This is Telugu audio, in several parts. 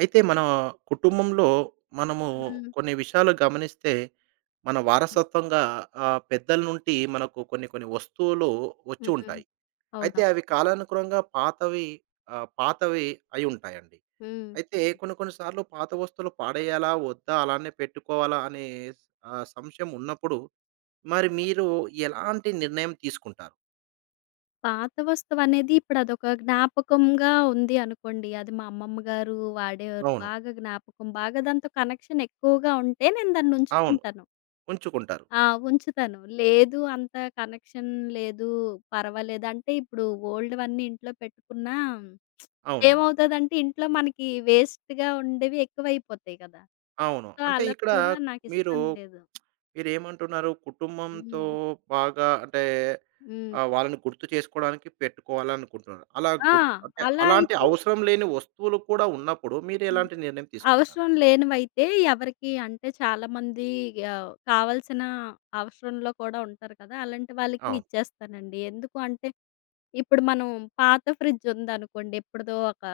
అయితే మన కుటుంబంలో మనము హ్మ్. కొన్ని విషయాలు గమనిస్తే మన వారసత్వంగా పెద్దల నుండి మనకు కొన్ని కొన్ని వస్తువులు వచ్చి హ్మ్. ఉంటాయి. అయితే అవునా? అవి కాలానుగుణంగా పాతవి పాతవి అయి ఉంటాయండి. హ్మ్. అయితే కొన్ని కొన్ని సార్లు పాత వస్తువులు పాడేయాలా? వద్దా? అలానే పెట్టుకోవాలా? అనే సంశయం ఉన్నప్పుడు మరి మీరు ఎలాంటి నిర్ణయం తీసుకుంటారు? పాత వస్తువనేది ఇప్పుడదొక జ్ఞాపకంగా ఉంది అనుకోండి. అది మా అమ్మమ్మ గారు వాడేవారు. అవును. బాగా జ్ఞాపకం. బాగా దాంతో కనెక్షన్ ఎక్కువగా ఉంటే నేను అవును. దాన్నుంచుకుంటాను. ఉంచుకుంటారు. ఆ! ఉంచుతాను. లేదు అంత కనెక్షన్ లేదు, పర్వాలేదంటే ఇప్పుడు ఓల్డ్‌వన్నీ ఇంట్లో పెట్టుకున్నా అవునవును. ఏమవుతదంటే ఇంట్లో మనకి వేస్ట్‌గా ఉండేవి ఎక్కువైపోతాయి కదా! అవును. సో, అంటే అలా ఇక్కడ కూడా మీరు నాకిష్టం లేదు. మీరేమంటున్నారు? కుటుంబంతో హ్మ్. బాగా అంటే హ్మ్. వాళ్ళని గుర్తు చేసుకోవడానికి పెట్టుకోవాలనుకుంటున్నారు. అలా ఆ! గుర్తు అంటే అలా అలాంటి అయితే అవసరం లేని వస్తువులు కూడా ఉన్నప్పుడు మీరెలాంటి నిర్ణయం తీసుకుంటారు? అవసరం లేనివైతే ఎవరికీ అంటే చాలామంది కావాల్సిన అవసరంలో కూడా ఉంటారు కదా! అలాంటి వాళ్ళకి అవును. ఇచ్చేస్తానండి. ఎందుకు అంటే, ఇప్పుడు మనం పాత ఫ్రిడ్జ్ ఉందనుకోండి. ఎప్పుడుదో ఒక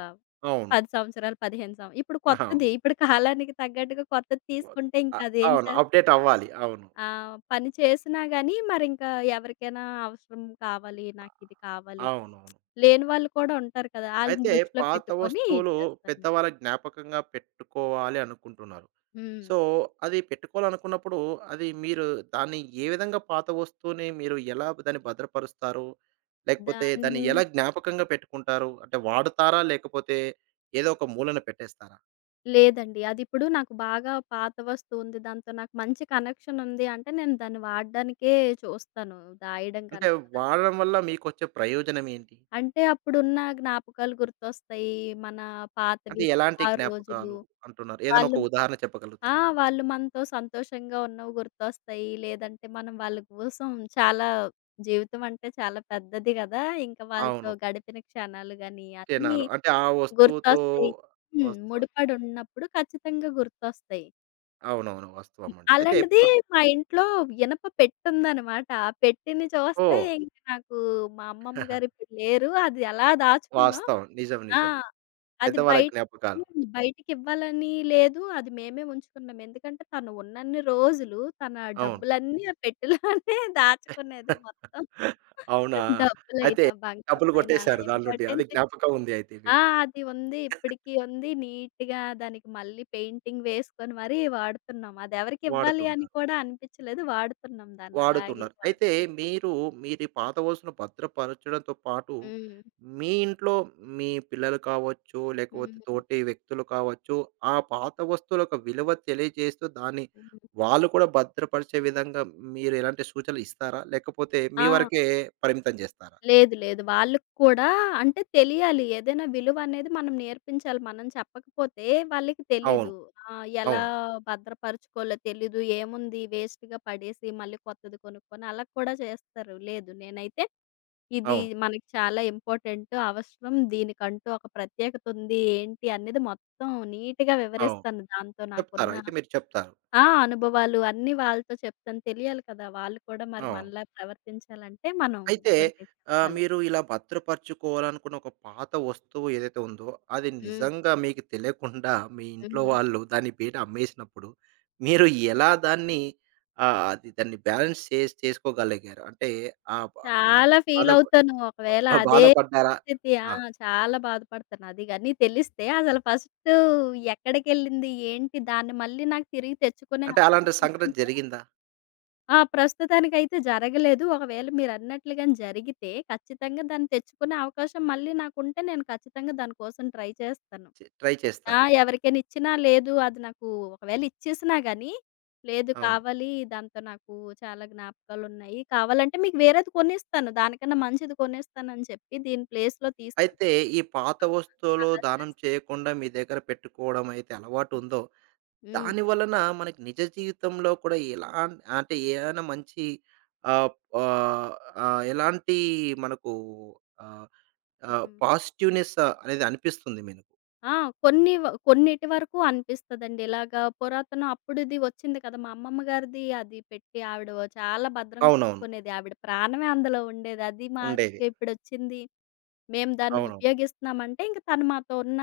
అవును. 10 సంవత్సరాలు, 15 సం ఇప్పుడు అవును. కొత్తది, ఇప్పుడు కాలానికి తగ్గట్టుగా కొత్తది తీసుకుంటే అ ఇంకా అదేం అవును. చేస్ అప్డేట్ అవ్వాలి. అవును. ఆ! పని చేసినా గానీ మరింకా ఎవరికైనా అవసరం కావాలి, నాకిది కావాలి, అవునవును. లేని వాళ్ళు కూడా ఉంటారు కదా! ఆళ్ళని అయితే దృష్టిలో పాత పెట్టుకొని వస్తువులు ఇచ్చేస్తాను. పెద్దవాళ్ళ జ్ఞాపకంగా పెట్టుకోవాలి అనుకుంటున్నారు. హ్మ్. సో, అది పెట్టుకోవాలనుకున్నప్పుడు అది మీరు దాన్ని ఏ విధంగా పాత వస్తువుని మీరు ఎలా దాన్ని భద్రపరుస్తారు? లేకపోతే దాన్ని దాన్ని ఎలా జ్ఞాపకంగా పెట్టుకుంటారు? అంటే వాడుతారా? లేకపోతే ఏదో ఒక మూలన పెట్టేస్తారా? లేదండి. అదిప్పుడు నాకు బాగా పాత వస్తువుంది. దాంతో నాకు మంచి కనెక్షనుంది అంటే, నేను దాన్ని వాడడానికే చూస్తాను, దాయడం అంటే కన్నా. వాడడం వల్ల మీకొచ్చే ప్రయోజనం ఏంటి? అంటే అప్పుడున్న జ్ఞాపకాలు గుర్తొస్తాయి. మన అంటే పాతవి, ఎలాంటి ఆ రోజులు. జ్ఞాపకాలు అంటున్నారు? ఏదైనా వాళ్ళు ఒక ఉదాహరణ ఆ! చెప్పగలుగుతారా? వాళ్ళు మనతో సంతోషంగా ఉన్నవి గుర్తొస్తాయి. లేదంటే మనం వాళ్ళ కోసం చాలా, జీవితం అంటే చాలా పెద్దది గదా! ఇంకా వాళ్ళతో అవును. గడిపిన క్షణాలు గాని అన్నీ చిహ్నాలు. అంటే ఆ వస్తువుతో గుర్తొస్తాయి. హ్మ్. వస్తు ముడిపడున్నప్పుడు ఖచ్చితంగా గుర్తొస్తాయి. అవునవును. హ్మ్. వాస్తవమండి. అయితే అలాంటిది మా ఇంట్లో ఇనప పెట్టుందనమాట. ఆ పెట్టెని చూస్తే ఓహ్! ఇంక నాకు మా అమ్మమ్మ గారు ఇప్పుడు లేరు. అది ఎలా దాచుకున్నాం వాస్తవం. నిజం. ఆ! నిజం. అది పెద్దవాళ్ళ బయట జ్ఞాపకాలు. హ్మ్. బయటికివ్వాలని లేదు. అది మేమే ఉంచుకున్నాం. ఎందుకంటే తను ఉన్నన్ని రోజులు తన అవును. డబ్బులన్నీ ఆ పెట్టెలోనే దాచుకునేది మొత్తం. అవునా? అయితే డబ్బులైనా, డబ్బులు బంగారమైనా కొట్టేశారు దాని నుండి. అది ఇంపార్టెంట్. జ్ఞాపకం ఉంది అయితే ఆ! మీకు. అది ఉంది. ఇప్పటికి ఉంది. నీట్‌గా దానికి మళ్ళీ పెయింటింగ్ వేసుకొని మరీ వాడుతున్నాం. అదెవరికి ఇవ్వాలి అని వాడుతుంటారు. కూడా అనిపించలేదు. వాడుతున్నాం దాన్నలాగే వాడుతున్నారు. వాడు. అయితే మీరు మీరు ఈ పాత వస్తువును భద్రపరచడంతో పాటు, హ్మ్. మీ ఇంట్లో మీ పిల్లలు కావచ్చు, లేకపోతే హ్మ్. తోటి వ్యక్తులు కావచ్చు, ఆ పాత వస్తువుల యొక్క విలువ తెలియజేస్తూ దాన్ని హ్మ్. వాళ్ళు కూడా భద్రపరిచే విధంగా మీరు ఎలాంటి సూచనలు ఇస్తారా? లేకపోతే మీ ఆ! వరకే పరిమితం చేస్తారా? లేదు. లేదు. వాళ్ళకి కూడా అంటే తెలియాలి. ఏదైనా విలువనేది మనం నేర్పించాలి. మనం చెప్పకపోతే వాళ్ళకి అవును. తెలీదు. ఆ! ఎలా అవును. భద్రపరుచుకోవాలో తెలీదు. ఏముంది, వేస్ట్‌గా పడేసి మళ్ళీ కొత్తది కొనుక్కొని అలా కూడా చేస్తారు. లేదు, నేనైతే ఇది అవును. మనకి చాలా ఇంపార్టెంట్, అవసరం. దీనికంటూ ఒక ప్రత్యేకత ఉంది, ఏంటి అనేది మొత్తం నీట్‌గా అవును. వివరిస్తాను. దాంతో చెప్తారు. నాకున్న అయితే మీరు చెప్తారు. ఆ! అనుభవాలు అన్నీ వాళ్ళతో చెప్తాను. తెలియాలి కదా! వాళ్ళు కూడా మరి అవును. మనలా ప్రవర్తించాలంటే మనం అయితే కొన్ని చెప్పాలి. మీరు ఇలా భద్రపరుచుకోవాలనుకున్న ఒక పాత వస్తువు ఏదైతే ఉందో, అది హ్మ్. నిజంగా మీకు తెలియకుండా మీ ఇంట్లో హుహు. వాళ్ళు దాన్ని బయట అమ్మేసినప్పుడు, మీరు ఎలా దాన్ని అది దాన్ని బ్యాలెన్స్ చేసి చేసుకోగలిగారు? అంటే ఆహ్, బ ఆహ్, చాలా బాధ ఫీలవుతాను. ఒకవేళ అదే బాధపడ్డారా? స్థితి. ఆ! ఆ! చాలా బాధపడతాను. అది గాని తెలిస్తే అసలు ఫస్టు ఎక్కడికెళ్ళింది? ఏంటి? దాన్ని మళ్ళీ నాకు తిరిగి తెచ్చుకునే అంటే అలాంటి అవకాశం సంఘటన ఉంటే జరిగిందా? ఆ! ప్రస్తుతానికైతే జరగలేదు. ఒకవేళ మీరన్నట్లుగానే జరిగితే ఖచ్చితంగా దాన్ని తెచ్చుకునే అవకాశం మళ్ళీ నాకుంటే నేను ఖచ్చితంగా దాని కోసం ట్రై చేస్తాను. ట్రై ఆ! చేస్తారు. ఎవరికైనా ఇచ్చినా లేదు అది నాకు, ఒకవేళ ఇచ్చేసినా గానీ, లేదు అవును. కావాలి, దాంతో నాకు చాలా జ్ఞాపకాలున్నాయి. కావాలంటే మీకు వేరేది కొనిస్తాను, దానికన్నా మంచిది కొనిస్తానని చెప్పి దీని ప్లేస్‌లో తీసుకొని అయితే ఈ పాత ఆ! వస్తువులు అలా దానం చేస్తాను. చేయకుండా మీ దగ్గర పెట్టుకోవడం అయితే అలవాటు హ్మ్. ఉందో దాని వలన మనకి నిజ జీవితంలో కూడా ఎలా అంటే ఏదైనా మంచి ఆహ్, ఆహ్, ఆహ్, ఎలాంటి మనకు ఆహ్, ఆహ్, హ్మ్. పాజిటివ్‌నెస్ అనేది అనిపిస్తుంది మీకు. ఆ! కొన్ని కొన్నిటి వరకు అనిపిస్తదండి. ఇలాగా పురాతనం అప్పుడుది వచ్చింది కదా! మా అమ్మమ్మ గారిది అది పెట్టి ఆవిడ చాలా భద్రం అవునవును. కాచుకునేది. ఆవిడ ప్రాణమే అందులో ఉండేది. అది ఉండేది. మాకిప్పుడొచ్చింది. మేము దాన్ని అవునవును. ఉపయోగిస్తున్నామంటే ఇంక తను మాతో ఉన్న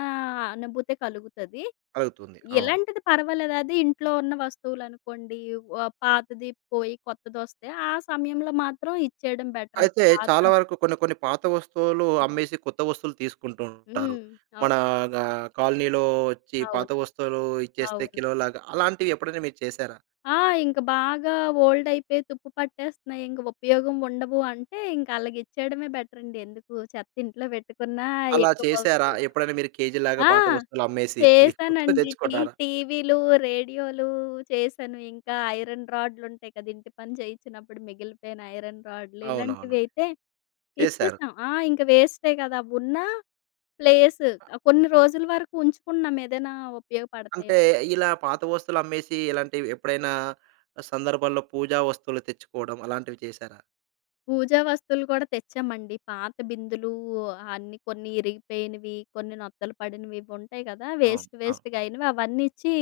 అనుభూతి కలుగుతది. కలుగుతుంది. అవును. ఎలాంటిది పర్వాలేదు. అది ఇంట్లో ఉన్న వస్తువులనుకోండి, పాతది పోయి కొత్తదొస్తే ఆ సమయంలో మాత్రం ఇచ్చేయడం బెటర్. అది అయితే పాత చాలా వరకు కొన్ని కొన్ని పాత వస్తువులు అమ్మేసి కొత్త వస్తువులు తీసుకుంటూ ఉంటారు. హ్మ్. మన అవు గా కాలనీలో వచ్చి పాత అవును. వస్తువులు ఇచ్చేస్తే అవును. కిలోలాగా అలాంటివి ఎప్పుడైనా మీరు చేశారా? ఆ! ఇంక బాగా ఓల్డ్ అయిపోయి తుప్పు పట్టేస్తున్నాయి. ఇంక ఉపయోగం ఉండవు అంటే ఇంక ఆళ్ళకిచ్చేయడమే బెటర్ అండి. ఎందుకు చెత్త ఇంట్లో పెట్టుకున్నా అలా చేశారా? ఎక్కువవుతుంది. ఎప్పుడైనా మీరు కేజీలాగా ఆ! పాత వస్తువులు అమ్మేసి కొత్తవి చేశానండి. తెచ్చుకున్నారా? టీవీలు, రేడియోలు చేశాను. ఇంకా ఐరన్ రాడ్‌లుంటాయి కదా! ఇంటి పని చేయించినప్పుడు మిగిలిపోయిన ఐరన్ రాడ్‌లు అవునవును. ఇలాంటివి అయితే చేశారు. ఇచ్చేసాం. ఆ! ఇంక వేస్టే కదా! ఉన్న ప్లేస్ కొన్ని రోజుల వరకు ఉంచుకున్నాం ఏదైనా అంటే ఉపయోగపడతాయని. ఇలా పాత వస్తువులు అమ్మేసి ఇలాంటివి ఎప్పుడైనా సందర్భాల్లో పూజా వస్తువులు తెచ్చుకోవడం అలాంటివి చేశారా? పూజా వస్తువులు కూడా తెచ్చామండి. పాత బిందులు అన్నీ, కొన్ని ఇరిగిపోయినవి, కొన్ని నొత్తలు పడినవి ఇవి ఉంటాయి కదా! అవును. వేస్ట్ అవును. వేస్ట్‌గా అయినవి అవన్నీ ఇచ్చి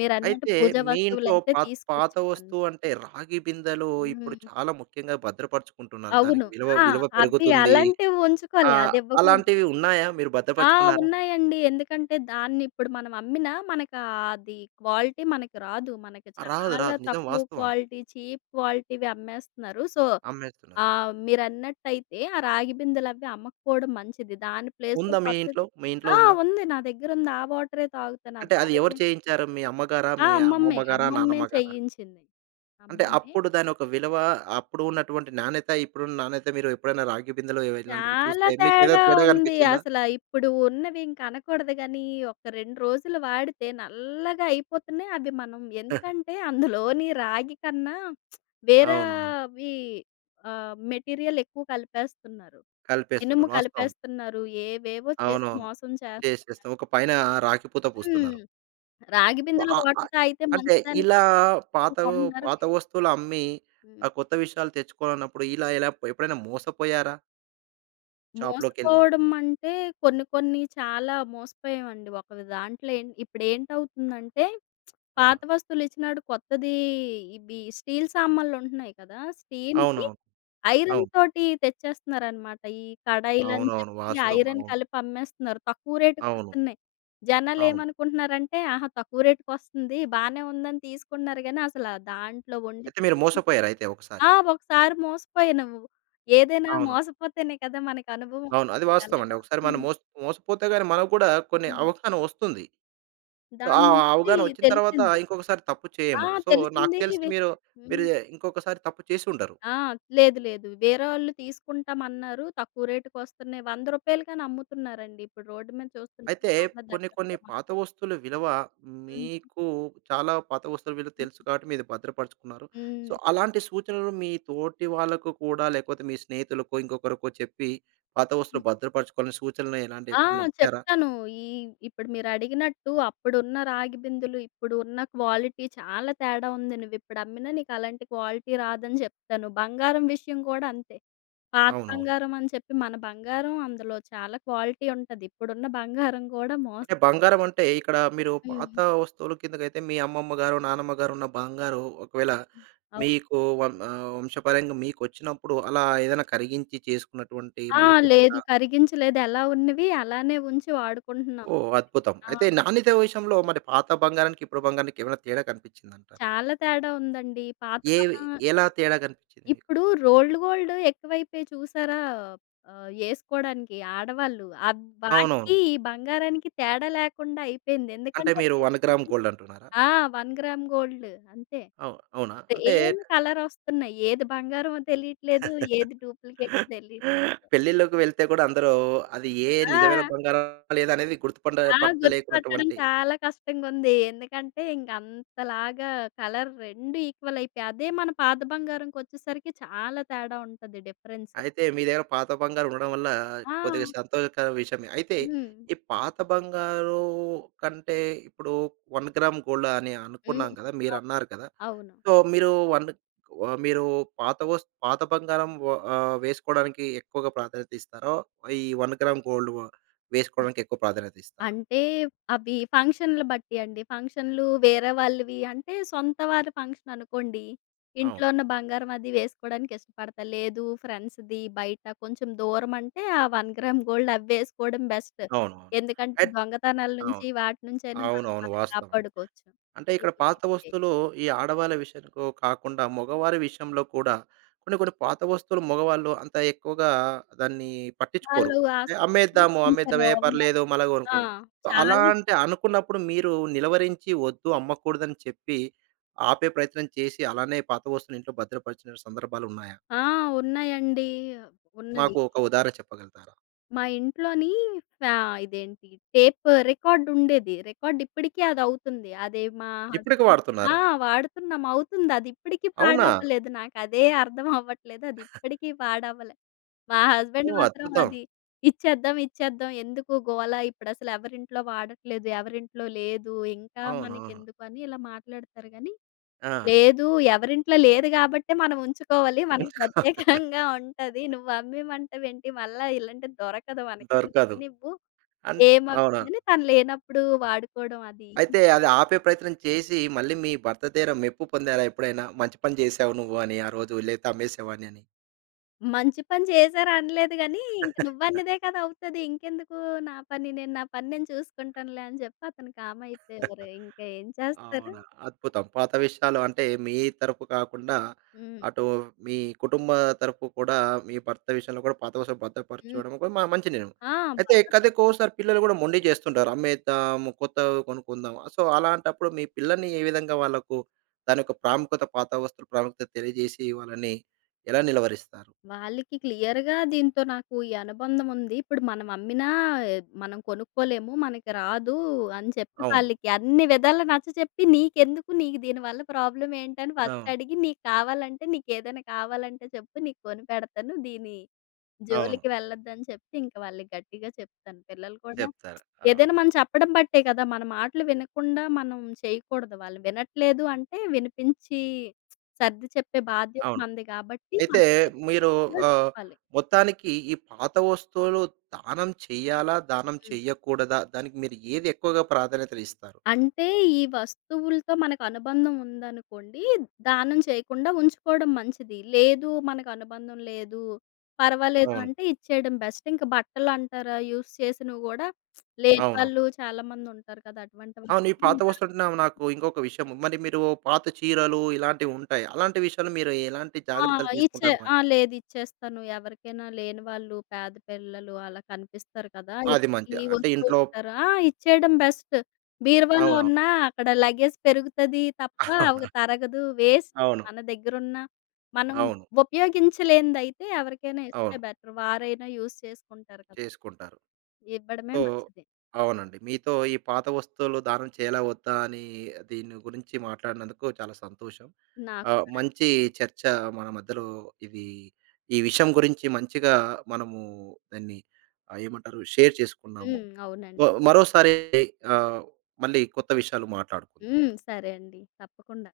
మీరన్నట్టు అయితే పూజా మీ ఇంట్లో వస్తువులైతే పాత తీసుకొచ్చామన్. వస్తువు అంటే రాగి బిందెలు ఇప్పుడు హ్మ్. చాలా ముఖ్యంగా భద్రపరుచుకుంటున్నారు. దానికి అవును. విలువ ఆ! విలువ అవి పెరుగుతుంది. అలాంటివి ఉంచుకోలే. ఆహ్, అది ఇవ్వకూడదు. అలాంటివి ఉన్నాయా? మీరు ఆ! భద్రపరుచుకున్నారా? ఉన్నాయండి. ఎందుకంటే దాన్నిప్పుడు మనం అమ్మినా మనకు ఆ అది క్వాలిటీ మనకి రాదు. మనకి ఆ, రాదు. చాలా రాదు. నిజం తక్కువ వాస్తవం. క్వాలిటీ, చీప్ క్వాలిటీవి అమ్మేస్తున్నారు. సో ఆ! అమ్మేస్తున్నారు. మీరన్నట్టయితే ఆ రాగి బిందెలవి అమ్మకపోవడం మంచిది. దాని ప్లేస్‌లో ఉందా మీ ఇంట్లో? కొత్తది మీ ఇంట్లో ఆ! ఉందా? ఉంది. నా దగ్గరుంది. ఆ వాటరే తాగుతాను. అంటే అది అది ఎవరు ఆరోగ్యం. చేయించారు? మీ అమ్మగారా? ఆ! మీ అమ్మమ్మే. అమ్మమ్మ గారా? అమ్మమ్మే నానమ్మ గారా? చేయించింది. అంటే అమ్మమ్మే. అప్పుడు దానొక విలువ, అప్పుడు ఉన్నటువంటి నాణ్యత, ఇప్పుడున్న నాణ్యత మీరు ఎప్పుడైనా రాగి బిందెలో ఇలాంటివి చాలా చూస్తే మీకేదైనా తేడా తేడా ఉంది. కనిపించిందా? అసల ఇప్పుడు ఉన్నవి ఇంక అనకూడదు గానీ, ఒక 2 రోజులు వాడితే నల్లగా అయిపోతున్నాయి అవి మనం. ఎందుకంటే, అందులోని రాగి కన్నా అవునవును. వేరేవి మెటీరియల్ ఎక్కువ కలిపేస్తున్నారు. ఇనుము కలిపేస్తున్నారు. వాస్తవం. కలిపేస్తున్నారు. ఏవేవో చేసి అవునవును. మోసం చేస్తున్నారు. చేసేస్తాం. ఒక పైన రాగి పూత హ్మ్. పూస్తున్నారు. రాగి సో, బిందెలో ఆహ్, ఆహ్, వాటర్ తాగితే అంటే మంచిదని ఇలా పాత ఇప్పుడు కొంటున్నారు పాత వేస్ట్. వస్తువులు అమ్మి ఆ హ్మ్. కొత్త విషయాలు తెచ్చుకోవాలన్నప్పుడు ఇలా ఎలా ఎప్పుడైనా మోసపోయారా షాప్‌లోకెళ్ళి? మోసపోవడం అంటే కొన్ని కొన్ని చాలా మోసపోయామండి. ఒక దాంట్లో ఏం ఇప్పుడేంటవుతుందంటే ఆ! పాత వస్తువులు ఇచ్చినాడు కొత్తది, ఇవి స్టీల్ సామాన్లుంటున్నాయి కదా! స్టీల్‌వి అవునవును. ఐరన్ అవును. తోటి తెచ్చేస్తున్నారనమాట. ఈ కడాయిలని అవునవును. చెప్పి వాస్తవం. ఐరన్ అవును. కలిపి అమ్మేస్తున్నారు. తక్కువ అవును. రేటుకొస్తున్నాయి. అవును. జనాలేమనుకుంటున్నారంటే ఆహా! తక్కువ రేటుకొస్తుంది బానే ఉందని తీసుకుంటున్నారు గానీ అసల దాంట్లో వండి అయితే మీరు మోసపోయారు అయితే ఒకసారి. ఆ! ఒకసారి మోసపోయావు నువ్వు. ఏదైనా అవును. మోసపోతేనే కదా మనకి అనుభవం అవును. అది వస్తది. వాస్తవమండి. అలాగా ఒకసారి మనం హ్మ్. మోసపోతే గాని మనకు కూడా కొన్ని హ్మ్. అవగాహన వస్తుంది. సో, ఆ దాని నుంచి అవగాహన వచ్చిన తర్వాత తెలిసింది. ఇంకొకసారి తప్పు ఆ! చేయము. సో, నాకు తెలిసింది తెలిసి ఇవి. మీరు మీరు హ్మ్. ఇంకొకసారి తప్పు చేసి ఉండరు. ఆ! లేదు లేదు. వేరేవాళ్ళు తీసుకుంటామన్నారు, తక్కువ రేటుకొస్తున్నాయి. రూ. 100 కని అమ్ముతున్నారండి. ఇప్పుడు రోడ్డు మీద చూస్తుంటే అయితే చాలా కొన్ని కొన్ని దగ్గరలో మా. పాత వస్తువుల విలువ హ్మ్. మీకు చాలా పాత వస్తువుల విలువ తెలుసు కాబట్టి మీరు భద్రపరుచుకున్నారు. సో, హ్మ్. అలాంటి సూచనలు మీ తోటి వాళ్ళకు కూడా లేకపోతే మీ స్నేహితులకో ఇంకొకరికో చెప్పి పాత వస్తువులు భద్రపరచుకోవాలని సూచనలు ఎలాంటివి ఆ! ఎప్పుడైనా ఇచ్చారా? చెప్తాను. ఈ ఇప్పుడు మీరడిగినట్టు అప్పుడున్న రాగి బిందులు, ఇప్పుడు ఉన్న క్వాలిటీ చాలా తేడా ఉంది. నువ్విప్పుడు అమ్మినా నీకలాంటి క్వాలిటీ రాదని చెప్తాను. బంగారం విషయం కూడా అంతే. పాత అవునవును. బంగారం అని చెప్పి మన బంగారం అందులో చాలా క్వాలిటీ ఉంటది. ఇప్పుడున్న బంగారం కూడా మోసం. అంటే బంగారం అంటే ఇక్కడ మీరు పాత హ్మ్. వస్తువుల కిందకైతే మీ అమ్మమ్మ గారు, నానమ్మ గారు ఉన్న బంగారు ఒకవేళ హ్మ్. అవును. మీకు వంశపరంగా మీకొచ్చినప్పుడు అలా ఏదైనా కరిగించి చేసుకున్నటువంటి ఆ! మళ్ళీ లేదు, కొత్తగా కరిగించలేదు. ఎలా ఉన్నవి అలానే ఉంచి వాడుకుంటున్నాం. ఓహ్! అద్భుతం. ఆ! అయితే నాణ్యత విషయంలో మరి పాత బంగారానికి, ఇప్పుడు బంగారానికి ఏమైనా తేడా కనిపించిందంటారా? చాలా తేడా ఉందండి. పాత బా ఏవి ఎలా తేడా కనిపించింది మీకు? ఇప్పుడు రోల్డ్ గోల్డ్ ఎక్కువైపోయాయి చూసారా? ఏసుకోడానికి ఆడవాళ్ళు. అవునవును. వాటికి, ఈ బంగారానికి తేడా లేకుండా అయిపోయింది. అంటే ఎందుకంటే మీరు 1 గ్రామ్ రెండింటికి గోల్డ్ అంటున్నారా? ఆ! 1 గ్రామ్ గోల్డ్ అంతే. అవునా? అంటే సేమ్ కలరొస్తున్నాయి. ఏది బంగారమో తెలియట్లేదు. ఏది డూప్లికేటో తెలియట్లేదు. పెళ్ళిళ్ళకి వెళ్తే కూడా అందరూ అది ఏ ఆ! నిజమైన బంగారమా లేదా అనేది ఆ! గుర్తుపట్టడం పట్టలేకున్నటువంటి చాలా కష్టంగుంది. ఎందుకంటే ఇంక అంతలాగా కలర్ 2 ఈక్వల్ అయిపోయాయి. అదే మన పాత బంగారంకొచ్చేసరికి చాలా తేడా ఉంటది డిఫరెన్స్. అయితే మీ దగ్గర పాత బంగారు ఉండడం వల్ల ఆ! కొద్దిగా సంతోషకర విషయమే. అయితే హ్మ్. ఈ పాత బంగారు కంటే ఇప్పుడు 1 గ్రామ్ గోల్డ్ అని హ్మ్. అనుకున్నాం కదా! అవును. మీరన్నారు కదా! అవును. సో, మీరు 1 ఆహ్, మీరు పాత పాత బంగారం వేసుకోవడానికి ఎక్కువగా ప్రాధాన్యత ఇస్తారా? ఈ 1 గ్రామ్ గోల్డ్ వేసుకోవడానికి ఎక్కువ ప్రాధాన్యత ఇస్తారా? అంటే అవి ఫంక్షన్‌లు బట్టి అండి. ఫంక్షన్‌లు వేరే వాళ్ళవి అంటే సొంత వారి ఫంక్షన్ అనుకోండి. ఇంట్లో అవును. ఉన్న బంగారం అది వేసుకోవడానికి ఇష్టపడతా. లేదు ఫ్రెండ్స్‌ది బయట కొంచెం దూరం అంటే ఆ 1 గ్రామ్ గోల్డ్ అవి వేసుకోవడం బెస్ట్. అవునవును. ఎందుకంటే అట్ దొంగతనాల నుంచి అవును. వాటి నుంచి అయినా మనల్ని అవునవును. మనం వాస్తవం అండి. కాపాడుకోవచ్చు. అంటే ఇక్కడ పాత ఎక్కువైపోయాయి. వస్తువులు ఈ ఆడవాళ్ళ విషయంలో కాకుండా మగవారి విషయంలో కూడా కొన్ని కొన్ని పాత వస్తువులు మగవాళ్ళు అంత ఎక్కువగా దాన్ని పట్టించుకోరు. వాళ్ళు "ఏ ఆసక్తి కూడా అమ్మేద్దాము, పెంచారు. అమ్మేద్దాం. ఏ పర్లేదు అవునవును. మళ్ళా ఆ! కొనుక్కోవచ్చు." సో, చాలా అలా అంటే అనుకున్నప్పుడు మీరు నిలువరించి వద్దు అమ్మకూడదని చెప్పి ఆపే ప్రయత్నం చేసి అలానే పాత వస్తువుని ఇంట్లో భద్రపరిచిన సందర్భాలున్నాయా? ఆ! ఉన్నాయండి. ఉన్నాయి. మాకు ఒక ఉదాహరణ చెప్పగలుగుతారా? మా ఇంట్లోని ఫ్యా ఇదేంటి టేప్ రికార్డ్ ఉండేది. రికార్డ్ ఇప్పటికి అదవుతుంది. అది మా ఇప్పటికి హస్బెండ్. ఆ! వాడుతున్నారా? వాడుతున్నాం. అవుతుంది. అది ఇప్పటికి అవునా? పాడవ్వలేదు. నాకదే అర్థం అవ్వట్లేదు. అది ఇప్పటికి పాడవ్వలే. మా హస్బెండ్ ఓహ్! మాత్రం అద్భుతం. అది ఇచ్చేద్దాం, ఇచ్చేద్దాం, ఎందుకు గోల, ఇప్పుడసలు ఎవరింట్లో వాడట్లేదు, ఎవరింట్లో లేదు, ఇంకా అవునవును. మనకెందుకు అని ఇలా మాట్లాడతారు గానీ ఆ! లేదు, ఎవరింట్లో లేదు గాబట్టే మనం ఉంచుకోవాలి. మనకి ఉంచుకో ప్రత్యేకంగా ఉంటది. నువ్వు అమ్మేయమంటావేంటి? మళ్ళా ఇలాంటిది దొరకదు మనకి. దొరకదు. నువ్వు అన్ అవునా? ఏమమ్మిందని తను లేనప్పుడు వాడుకోవడం అది. అయితే అది ఆపే ప్రయత్నం చేసి, మళ్ళీ మీ భర్త దగ్గర మెప్పు పొందారా ఎప్పుడైనా? మంచి పని చేశావు నువ్వు అని ఆ రోజు లేతే అమ్మేసేవాడిని అని. మంచి పని చేశారు అనలేదు గానీ, ఇంక నువ్వన్నదే కదా అవుతది. ఇంకెందుకు నా పని నేను చూసుకుంటానులే అని చెప్పి అతను కామ్ అయిపోయేవారు. ఇంకా ఏం చేస్తారు? అవునా! అద్భుతం. పాత విషయాలు అంటే మీ తరపు కాకుండా, హ్మ్. అటు మీ కుటుంబ తరపు కూడా మీ భర్త విషయంలో కూడా పాత విషయాలు హ్మ్. భద్రపరచడం కూడా మంచి నిర్ణయం. ఆ! అయితే కథెక్కువసారి పిల్లలు కూడా మొండి చేస్తుంటారు. అమ్మేద్దాము, కొత్తవి కొనుక్కుందాం. సో, అలాంటప్పుడు మీ పిల్లల్ని ఏ విధంగా వాళ్ళకు దాని యొక్క ప్రాముఖ్యత, పాత వస్తువుల ప్రాముఖ్యత తెలియజేసి వాళ్ళని ఎలా నిలవరిస్తారు? వాళ్ళకి క్లియర్‌గా దీంతో నాకు ఈ అనుబంధం ఉంది. ఇప్పుడు మనం అమ్మినా మనం కొనుక్కోలేము. మనకి రాదు అని చెప్పి అవును. వాళ్ళకి అన్ని విధాలా నచ్చచెప్పి, నీకెందుకు, నీకు దీనివల్ల ప్రాబ్లమ్ ఏంటని ఆ! ఫస్ట్ అడిగి, నీకు కావాలంటే, నీకేదైనా కావాలంటే చెప్పు, నీకు కొనిపెడతాను, దీని అవును. జోలికి వెళ్ళొద్దని చెప్తే ఇంక వాళ్ళకి గట్టిగా చెప్తాను. పిల్లలు కూడా చెప్తారు. ఏదైనా అవును. మనం చెప్పడం బట్టే కదా! మన మాటలు వినకుండా మనం చేయకూడదు. వాళ్ళు వినట్లేదు అంటే వినిపించి సర్ది చెప్పే బాధ్యత అవును. మనది కాబట్టి అయితే మనం చెప్పే మీరు విధంగా ఆహ్, చెప్పాలి. మొత్తానికి ఈ పాత వస్తువులు దానం చెయ్యాలా? దానం హ్మ్. చెయ్యకూడదా? దానికి మీరు ఏది ఎక్కువగా ప్రాధాన్యతలు ఇస్తారు? అంటే ఈ వస్తువులతో మనకు అనుబంధం ఉందనుకోండి, దానం చేయకుండా ఉంచుకోవడం మంచిది. లేదు మనకు అనుబంధం లేదు, పర్వాలేదు అవును. అంటే ఇచ్చేయడం బెస్ట్. ఇంక బట్టలంటారా యూజ్ చేసినవి గూడా లేని అవునవును. వాళ్ళు చాలామందుంటారు కదా! అటువంటి అవును. ఈ వారికి పాత వస్తువులంటే నాకు ఇంకొక విషయం. మరి మీరు పాత చీరలు ఇలాంటివి ఉంటాయి. అలాంటి విషయాలు మీరు ఎలాంటి ఆ! జాగ్రత్తలు ఇచ్చే తీసుకుంటారు ఆ! మరి? లేదు ఇచ్చేస్తాను. ఎవరికైనా లేని వాళ్ళు పేద పిల్లలు అలా కనిపిస్తారు కదా! అది ఇంటికి మంచిది. అంటే వస్తూ ఇంట్లో ఉంటారు. ఆ! ఇచ్చేయడం బెస్ట్. బీరువాలో అవునవును. ఉన్నా అక్కడ లగేజ్ పెరుగుతది తప్ప అవును. అవి తరగదు. వేస్ట్. అవును. మన దగ్గరున్న మనం అవును. ఉపయోగించలేనిదైతే ఎవరికైనా ఇస్తే అవును. బెటర్. వారైనా యూజ్ చేసుకుంటారు కదా! చేసుకుంటారు. ఇవ్వడమే సో మంచిది. అవునండి. మీతో ఈ పాత వస్తువులు దానం చేయాలా వద్దా అని దీని గురించి మాట్లాడినందుకు చాలా సంతోషం. నాకు కూడా. మంచి చర్చ మన మధ్యలో ఇది ఈ విషయం గురించి మంచిగా మనము దాన్ని ఏమంటారు షేర్ చేసుకున్నాము. హ్మ్. అవునండి. మరోసారి ఆహ్, మళ్ళీ కొత్త విషయాలు మాట్లాడుకుందాం. హ్మ్. సరే అండి. తప్పకుండా.